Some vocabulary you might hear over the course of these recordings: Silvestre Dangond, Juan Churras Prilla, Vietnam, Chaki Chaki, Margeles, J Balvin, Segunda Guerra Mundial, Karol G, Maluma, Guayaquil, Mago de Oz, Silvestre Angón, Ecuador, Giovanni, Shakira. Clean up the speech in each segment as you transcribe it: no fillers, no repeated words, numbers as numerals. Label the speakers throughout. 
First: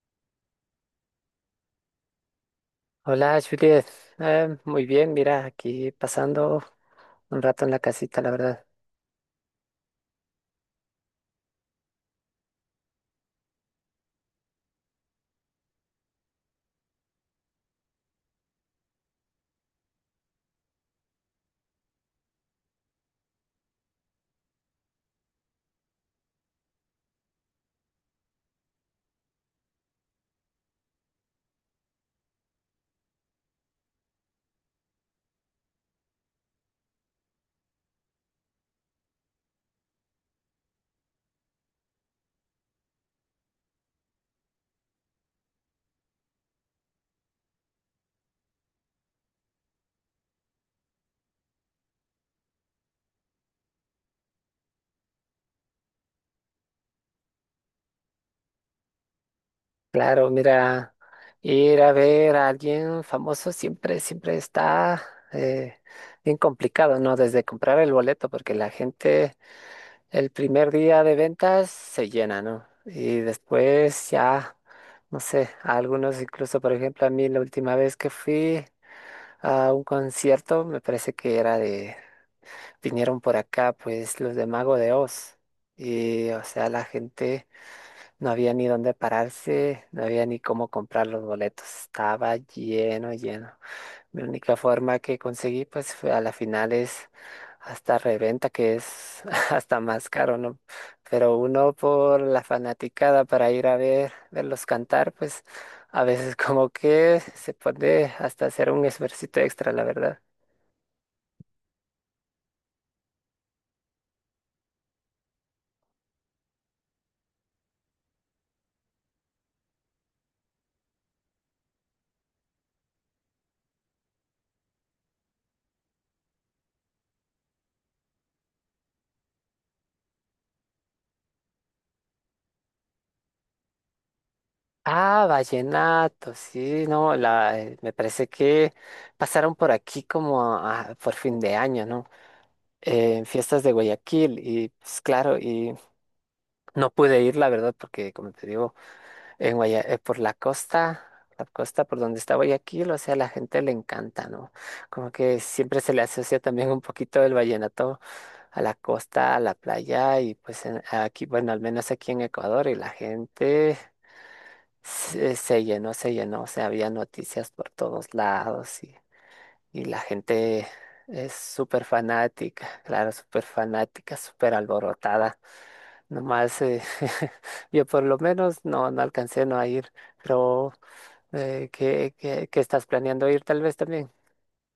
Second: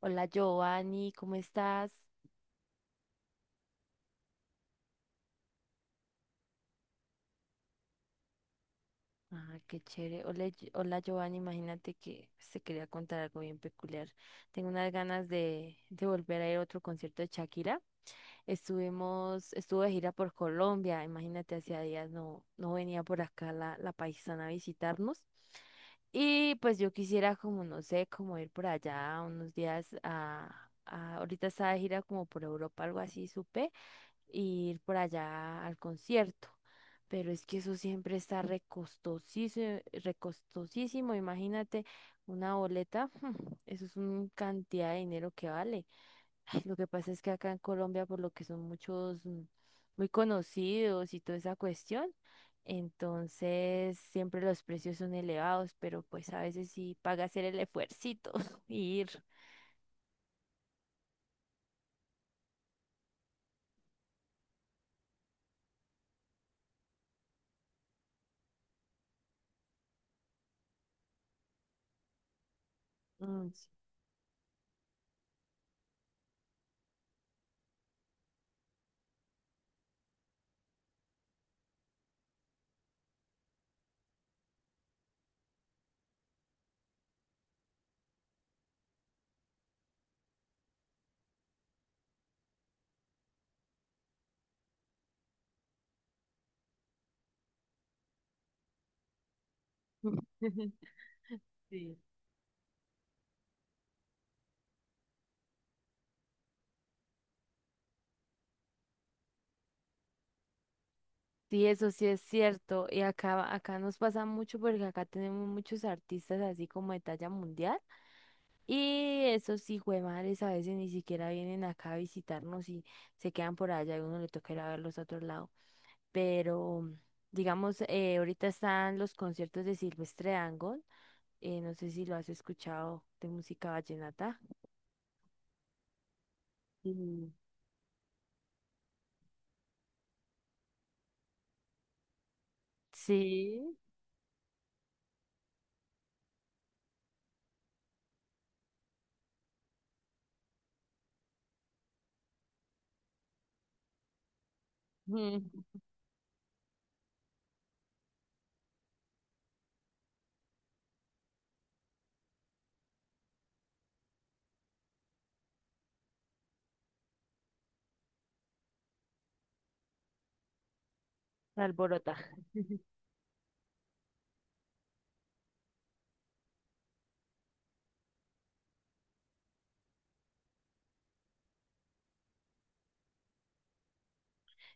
Speaker 1: Hola, Giovanni, ¿cómo estás?
Speaker 2: Hola, Juliet. Muy bien, mira, aquí pasando un rato en la casita, la verdad.
Speaker 1: Ah, qué chévere. Hola, hola, Giovanni, imagínate que se quería contar algo bien peculiar. Tengo unas ganas de volver a ir a otro concierto de Shakira. Estuve de gira por Colombia, imagínate, hacía días no venía por acá la paisana a visitarnos. Y pues yo quisiera como, no sé, como ir por allá unos días ahorita está de gira como por Europa, algo así, supe. Ir por allá al concierto. Pero es que eso siempre está recostosísimo, recostosísimo. Imagínate una boleta, eso es una cantidad de dinero que vale. Ay, lo que pasa es que acá en Colombia, por lo que son muchos muy conocidos y toda esa cuestión, entonces siempre los precios son elevados, pero pues a veces sí paga hacer el esfuercito y ir.
Speaker 2: Claro, mira, ir a ver a alguien famoso siempre está eh, bien complicado, ¿no? Desde comprar el boleto, porque la gente el primer día de ventas se llena, ¿no? Y
Speaker 1: Mm, sí.
Speaker 2: después ya, no sé, a algunos incluso, por ejemplo, a mí la última vez que fui a un concierto, me parece que era de vinieron por acá, pues los de Mago de Oz. Y, o sea, la gente no había ni dónde pararse, no había ni cómo comprar los boletos. Estaba lleno, lleno. Mi única forma que conseguí, pues, fue a la final es hasta reventa, que es hasta más caro, ¿no? Pero uno por la fanaticada para ir a ver, verlos cantar, pues, a veces como que se puede hasta hacer un esfuercito extra, la verdad.
Speaker 1: Sí, eso sí es cierto. Y acá nos pasa mucho porque acá tenemos muchos artistas así como de talla mundial. Y esos hijuemadres a veces ni siquiera vienen acá a visitarnos y se quedan por allá y uno le toca ir a verlos a otro lado. Pero, digamos, ahorita están los conciertos de Silvestre Dangond. No sé si lo has escuchado de música vallenata.
Speaker 2: Ah, vallenato, sí, no,
Speaker 1: Mm.
Speaker 2: la, me parece que pasaron por aquí como por fin de año, ¿no? En fiestas de
Speaker 1: Sí.
Speaker 2: Guayaquil y pues claro, y no pude ir, la verdad, porque como te digo, en por la costa por donde está Guayaquil, o sea, a la gente le encanta, ¿no? Como que
Speaker 1: Mm.
Speaker 2: siempre se le asocia también un poquito el vallenato a la costa, a la playa y pues aquí, bueno, al menos aquí en Ecuador y la gente se llenó, se llenó, o sea, había noticias por todos lados y la gente es súper
Speaker 1: Alborota.
Speaker 2: fanática, claro, súper fanática, súper alborotada. Nomás yo por lo menos no alcancé no a ir, pero ¿qué, qué estás planeando ir tal vez también?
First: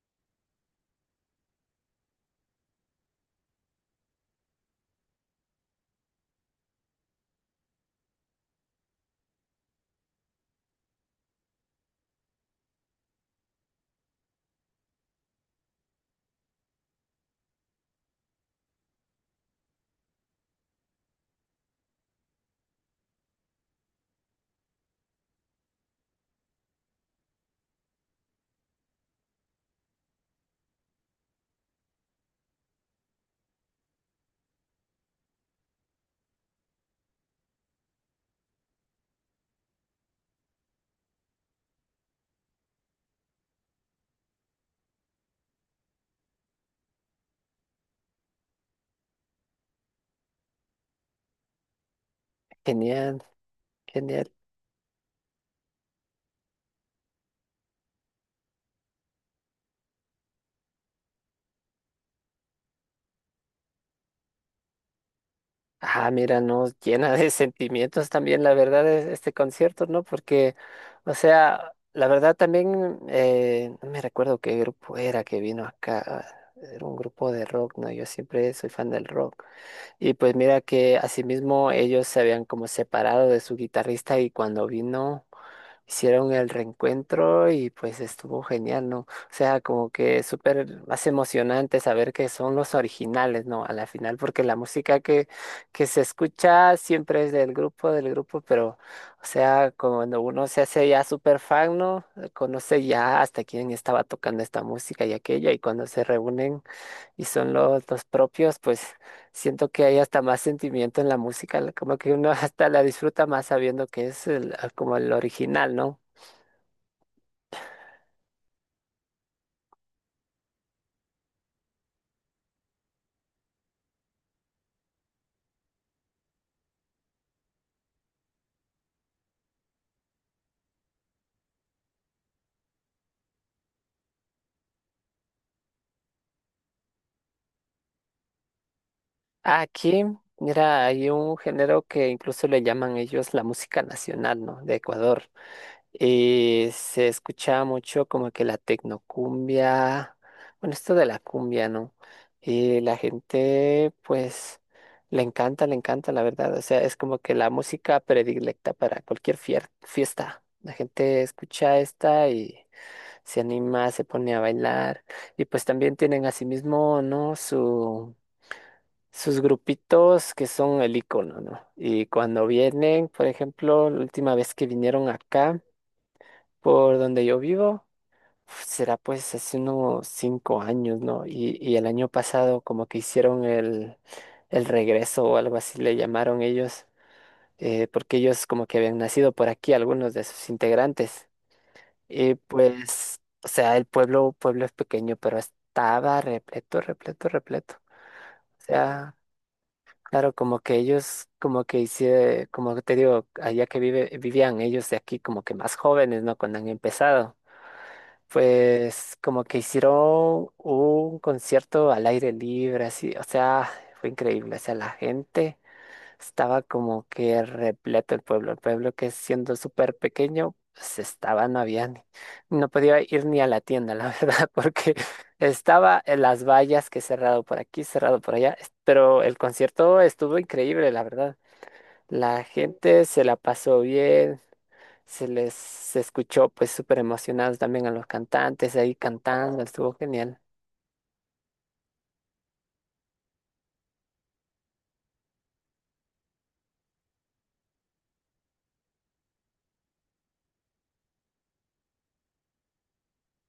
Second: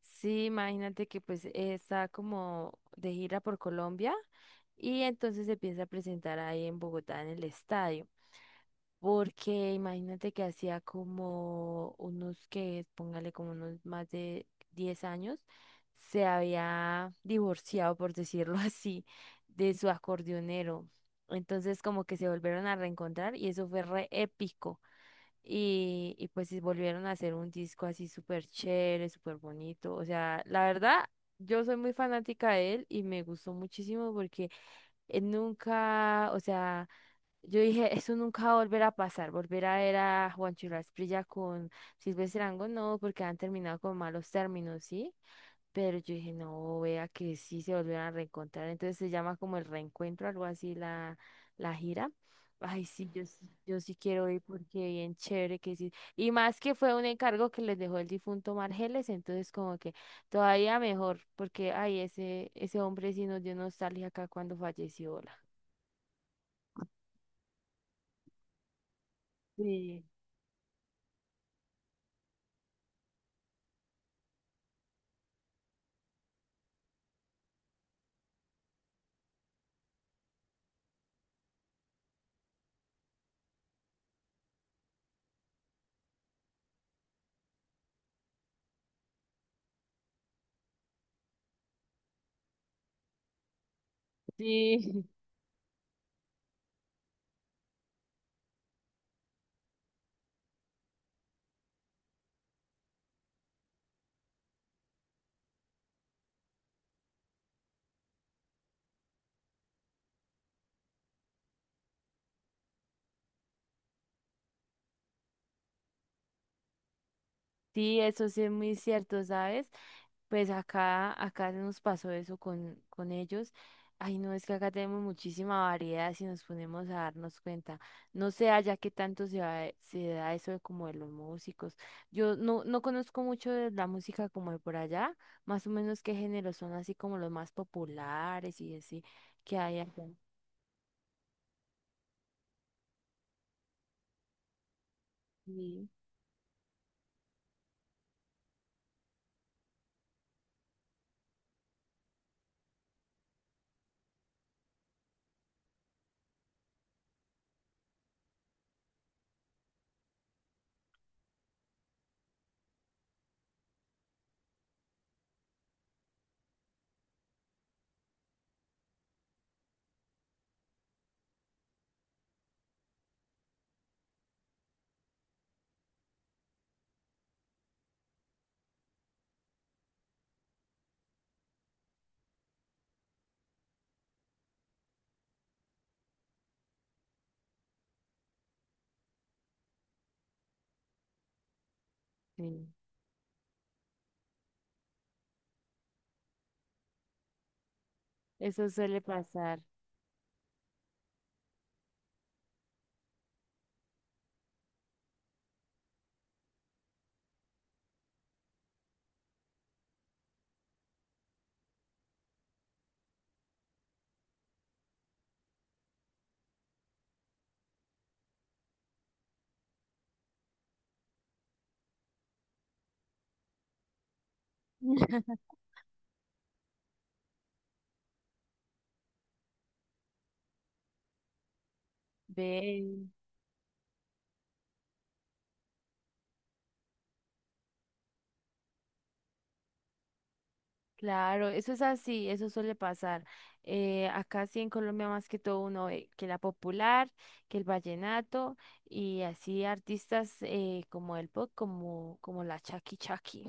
Speaker 1: Sí, imagínate que pues está como de gira por Colombia y entonces se piensa presentar ahí en Bogotá en el estadio, porque imagínate que hacía como unos que, póngale como unos más de 10 años, se había divorciado, por decirlo así, de su acordeonero. Entonces como que se volvieron a reencontrar y eso fue re épico. Y pues sí volvieron a hacer un disco así súper chévere, súper bonito. O sea, la verdad, yo soy muy fanática de él y me gustó muchísimo porque él nunca, o sea, yo dije, eso nunca va a volver a pasar, volver a ver a Juan Churras Prilla con Silvestre Angón, no, porque han terminado con malos términos, ¿sí? Pero yo dije, no, vea que sí se volvieron a reencontrar. Entonces se llama como el reencuentro, algo así, la gira. Ay, sí,
Speaker 2: Genial,
Speaker 1: yo sí
Speaker 2: genial.
Speaker 1: quiero ir porque bien chévere que sí. Y más que fue un encargo que les dejó el difunto Margeles, entonces como que todavía mejor, porque ay, ese hombre sí nos dio nostalgia acá cuando falleció. Hola.
Speaker 2: Ah, mira, no, llena de sentimientos también, la verdad, es este concierto, ¿no?
Speaker 1: Sí,
Speaker 2: Porque, o sea, la verdad también, no me recuerdo qué grupo era que vino acá, era un grupo de rock, ¿no? Yo siempre soy fan del rock. Y pues mira que asimismo ellos se habían como separado de su guitarrista y cuando vino hicieron el reencuentro y pues estuvo genial, ¿no? O sea, como que súper más emocionante saber que son los originales, ¿no? A la final, porque la
Speaker 1: sí.
Speaker 2: música que se escucha siempre es del grupo, pero, o sea, cuando uno se hace ya súper fan, ¿no? Conoce ya hasta quién estaba tocando esta música y aquella y cuando se reúnen y son los propios, pues siento que hay hasta más sentimiento en la música, como que uno hasta la disfruta más sabiendo que es como el original, ¿no?
Speaker 1: Sí, eso sí es muy cierto, ¿sabes? Pues acá nos pasó eso con ellos. Ay, no, es que acá tenemos muchísima variedad si nos ponemos a darnos cuenta. No sé allá qué tanto se da eso de como de los músicos. Yo no conozco mucho de la música como de por allá, más o menos qué géneros son así como los más populares y así que hay
Speaker 2: Aquí,
Speaker 1: acá.
Speaker 2: mira, hay un género que incluso le llaman ellos la música nacional, ¿no? De Ecuador.
Speaker 1: Sí,
Speaker 2: Y se escuchaba mucho como que la tecnocumbia, bueno, esto de la cumbia, ¿no? Y la gente, pues, le encanta, la verdad. O sea, es como que la música predilecta para cualquier fiesta. La gente escucha esta y se anima, se pone a bailar. Y pues también tienen asimismo, ¿no? Su, sus grupitos que son el icono, ¿no? Y cuando vienen, por ejemplo, la última vez que vinieron acá, por donde yo vivo, uf, será pues hace unos 5 años, ¿no? Y el año pasado como que hicieron el regreso o algo así le llamaron ellos, porque ellos como que habían nacido por aquí, algunos de sus integrantes. Y
Speaker 1: sí.
Speaker 2: pues, o sea, el pueblo, pueblo es pequeño, pero estaba repleto, repleto, repleto. O
Speaker 1: Eso suele
Speaker 2: sea,
Speaker 1: pasar.
Speaker 2: claro, como que ellos, como que hicieron, como te digo, allá que vivían ellos de aquí como que más jóvenes, ¿no? Cuando han empezado. Pues como que hicieron un concierto al aire libre, así, o sea, fue increíble, o sea, la gente estaba como que repleto el pueblo que siendo súper pequeño, pues estaba, no había, no podía ir ni a la tienda, la verdad, porque estaba en las vallas que cerrado por aquí, cerrado por allá, pero el concierto estuvo increíble, la verdad, la
Speaker 1: Ve.
Speaker 2: gente se la pasó bien, se les se escuchó pues súper emocionados también a los cantantes ahí cantando, estuvo genial.
Speaker 1: Claro, eso es así, eso suele pasar. Acá sí en Colombia más que todo uno ve que la popular, que el vallenato y así artistas como el pop, como la Chaki Chaki,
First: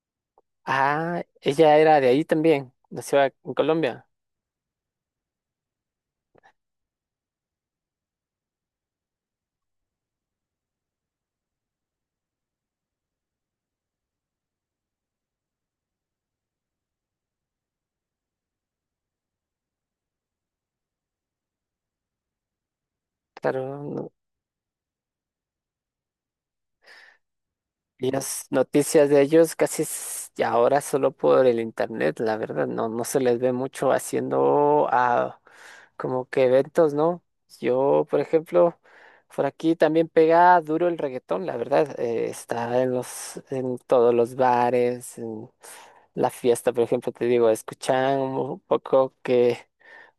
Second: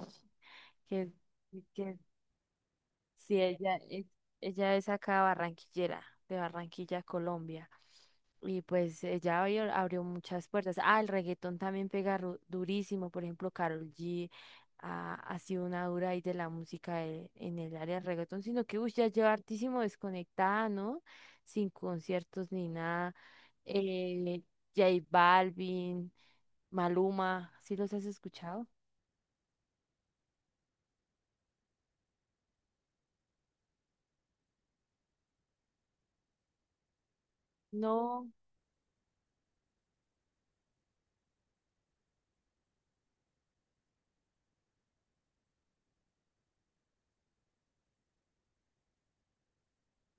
Speaker 1: que,
Speaker 2: Ah, ella
Speaker 1: que
Speaker 2: era de ahí también, nació
Speaker 1: sí,
Speaker 2: en Colombia.
Speaker 1: ella es acá barranquillera, de Barranquilla, Colombia. Y pues ella abrió muchas puertas. Ah, el reggaetón también pega durísimo. Por ejemplo, Karol G ha sido una dura ahí de la música en el área del reggaetón, sino que uy, ya lleva hartísimo desconectada, ¿no? Sin conciertos ni nada.
Speaker 2: Claro, no,
Speaker 1: Eh, J Balvin, Maluma, ¿sí los has
Speaker 2: Ellos
Speaker 1: escuchado?
Speaker 2: noticias de ellos casi ya ahora solo por el internet, la verdad, no, no se les ve mucho haciendo ah, como que eventos, ¿no? Yo, por
Speaker 1: No.
Speaker 2: ejemplo, por aquí también pega duro el reggaetón, la verdad, está en los, en todos los bares, en la fiesta, por ejemplo, te digo, escuchan un poco que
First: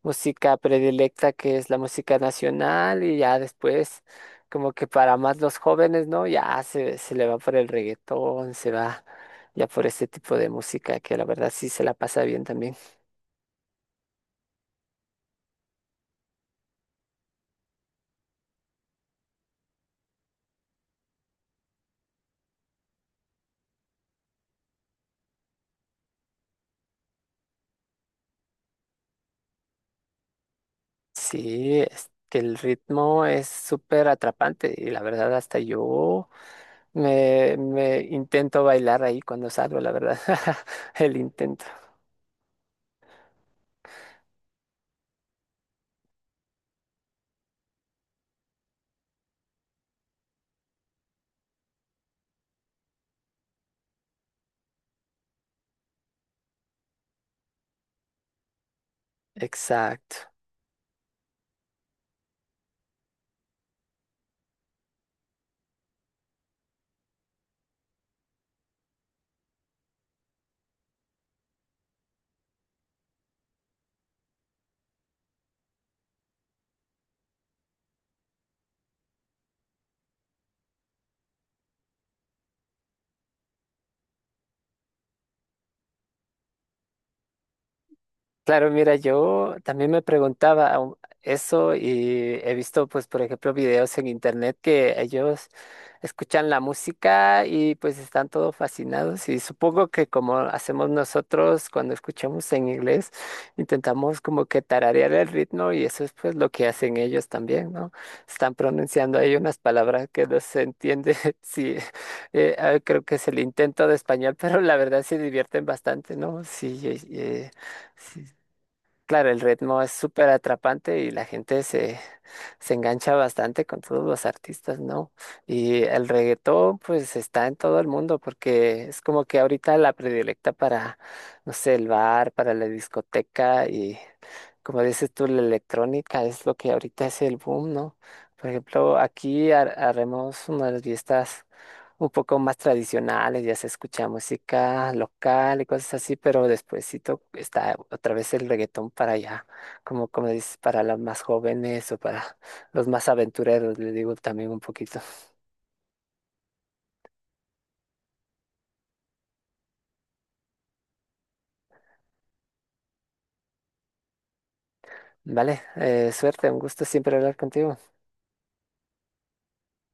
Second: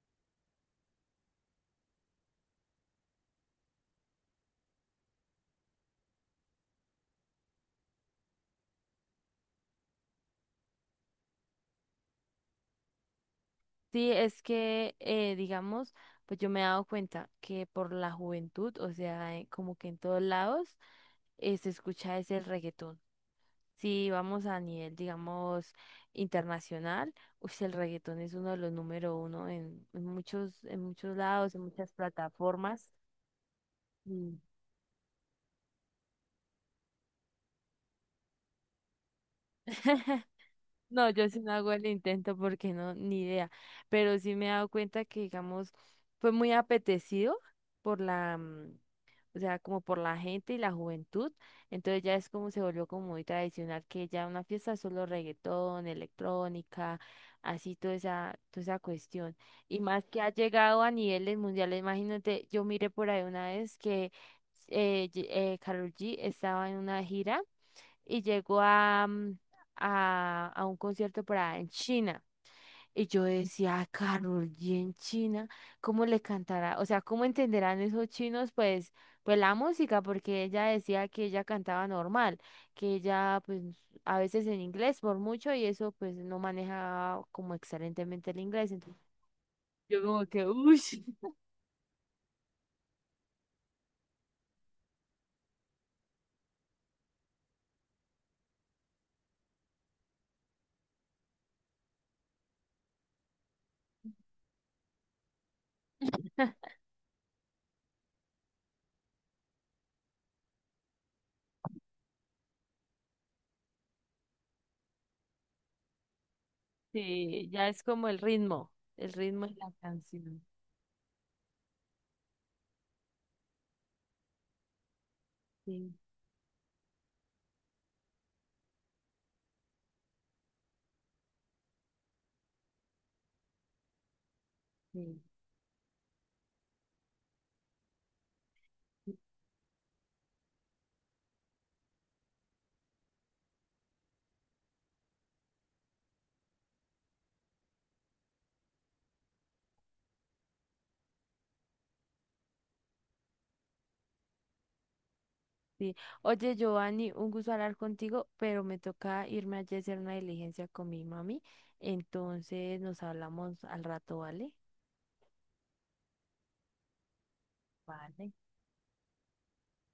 Speaker 2: música predilecta que es la música nacional y ya después como que para más los jóvenes, ¿no? Ya se le va por el reggaetón, se va ya por este tipo de música que la verdad sí se la pasa bien también.
Speaker 1: Sí, es que, digamos, pues yo me he dado cuenta que por la juventud, o sea, como que en todos lados se escucha ese reggaetón. Si vamos a nivel, digamos, internacional, uy, el reggaetón es uno de los número uno en muchos lados, en
Speaker 2: Sí,
Speaker 1: muchas
Speaker 2: es que el
Speaker 1: plataformas.
Speaker 2: ritmo es súper
Speaker 1: Mm.
Speaker 2: atrapante y la verdad hasta yo me intento bailar ahí cuando salgo, la verdad,
Speaker 1: No,
Speaker 2: el
Speaker 1: yo sí no
Speaker 2: intento.
Speaker 1: hago el intento porque no, ni idea. Pero sí me he dado cuenta que, digamos, fue muy apetecido por o sea, como por la gente y la juventud. Entonces ya es como se volvió como muy tradicional que ya una fiesta es solo reggaetón, electrónica, así toda esa cuestión. Y más que ha
Speaker 2: Exacto.
Speaker 1: llegado a niveles mundiales, imagínate, yo miré por ahí una vez que eh, Ye- Karol G estaba en una gira y llegó a un concierto para en China. Y yo decía: "Ah, Carol G en China, ¿cómo le cantará? O sea, ¿cómo entenderán esos chinos? Pues, pues la música", porque ella decía que ella cantaba normal, que ella, pues, a veces en inglés por mucho, y eso, pues, no maneja como excelentemente el
Speaker 2: Claro,
Speaker 1: inglés.
Speaker 2: mira,
Speaker 1: Entonces,
Speaker 2: yo también me
Speaker 1: yo como que,
Speaker 2: preguntaba
Speaker 1: uy,
Speaker 2: eso y he visto, pues, por ejemplo, videos en internet que ellos escuchan la música y pues están todo fascinados y supongo que como hacemos nosotros cuando escuchamos en inglés, intentamos como que tararear el ritmo y eso es pues lo que hacen ellos también, ¿no? Están pronunciando ahí unas palabras que no se entiende, sí, creo que es el intento de español, pero la verdad se divierten bastante, ¿no? Sí,
Speaker 1: sí, ya es como
Speaker 2: sí.
Speaker 1: el
Speaker 2: Claro, el
Speaker 1: ritmo de la
Speaker 2: ritmo es súper
Speaker 1: canción.
Speaker 2: atrapante y la gente se engancha bastante con todos los artistas, ¿no? Y
Speaker 1: Sí,
Speaker 2: el reggaetón, pues está en todo el mundo porque es como que ahorita la predilecta para, no sé, el bar, para la discoteca y, como dices
Speaker 1: sí.
Speaker 2: tú, la electrónica es lo que ahorita es el boom, ¿no? Por ejemplo,
Speaker 1: Sí.
Speaker 2: aquí haremos unas fiestas un poco más tradicionales, ya se escucha música local y cosas así, pero despuesito está otra vez el reggaetón para allá, como, como dices, para los más jóvenes o para los más aventureros, le digo también un poquito.
Speaker 1: Sí. Oye, Giovanni, un gusto hablar contigo, pero me toca irme allí a hacer una diligencia con mi mami. Entonces nos hablamos al rato, ¿vale?
Speaker 2: Vale, suerte, un gusto siempre hablar contigo.
Speaker 1: Vale.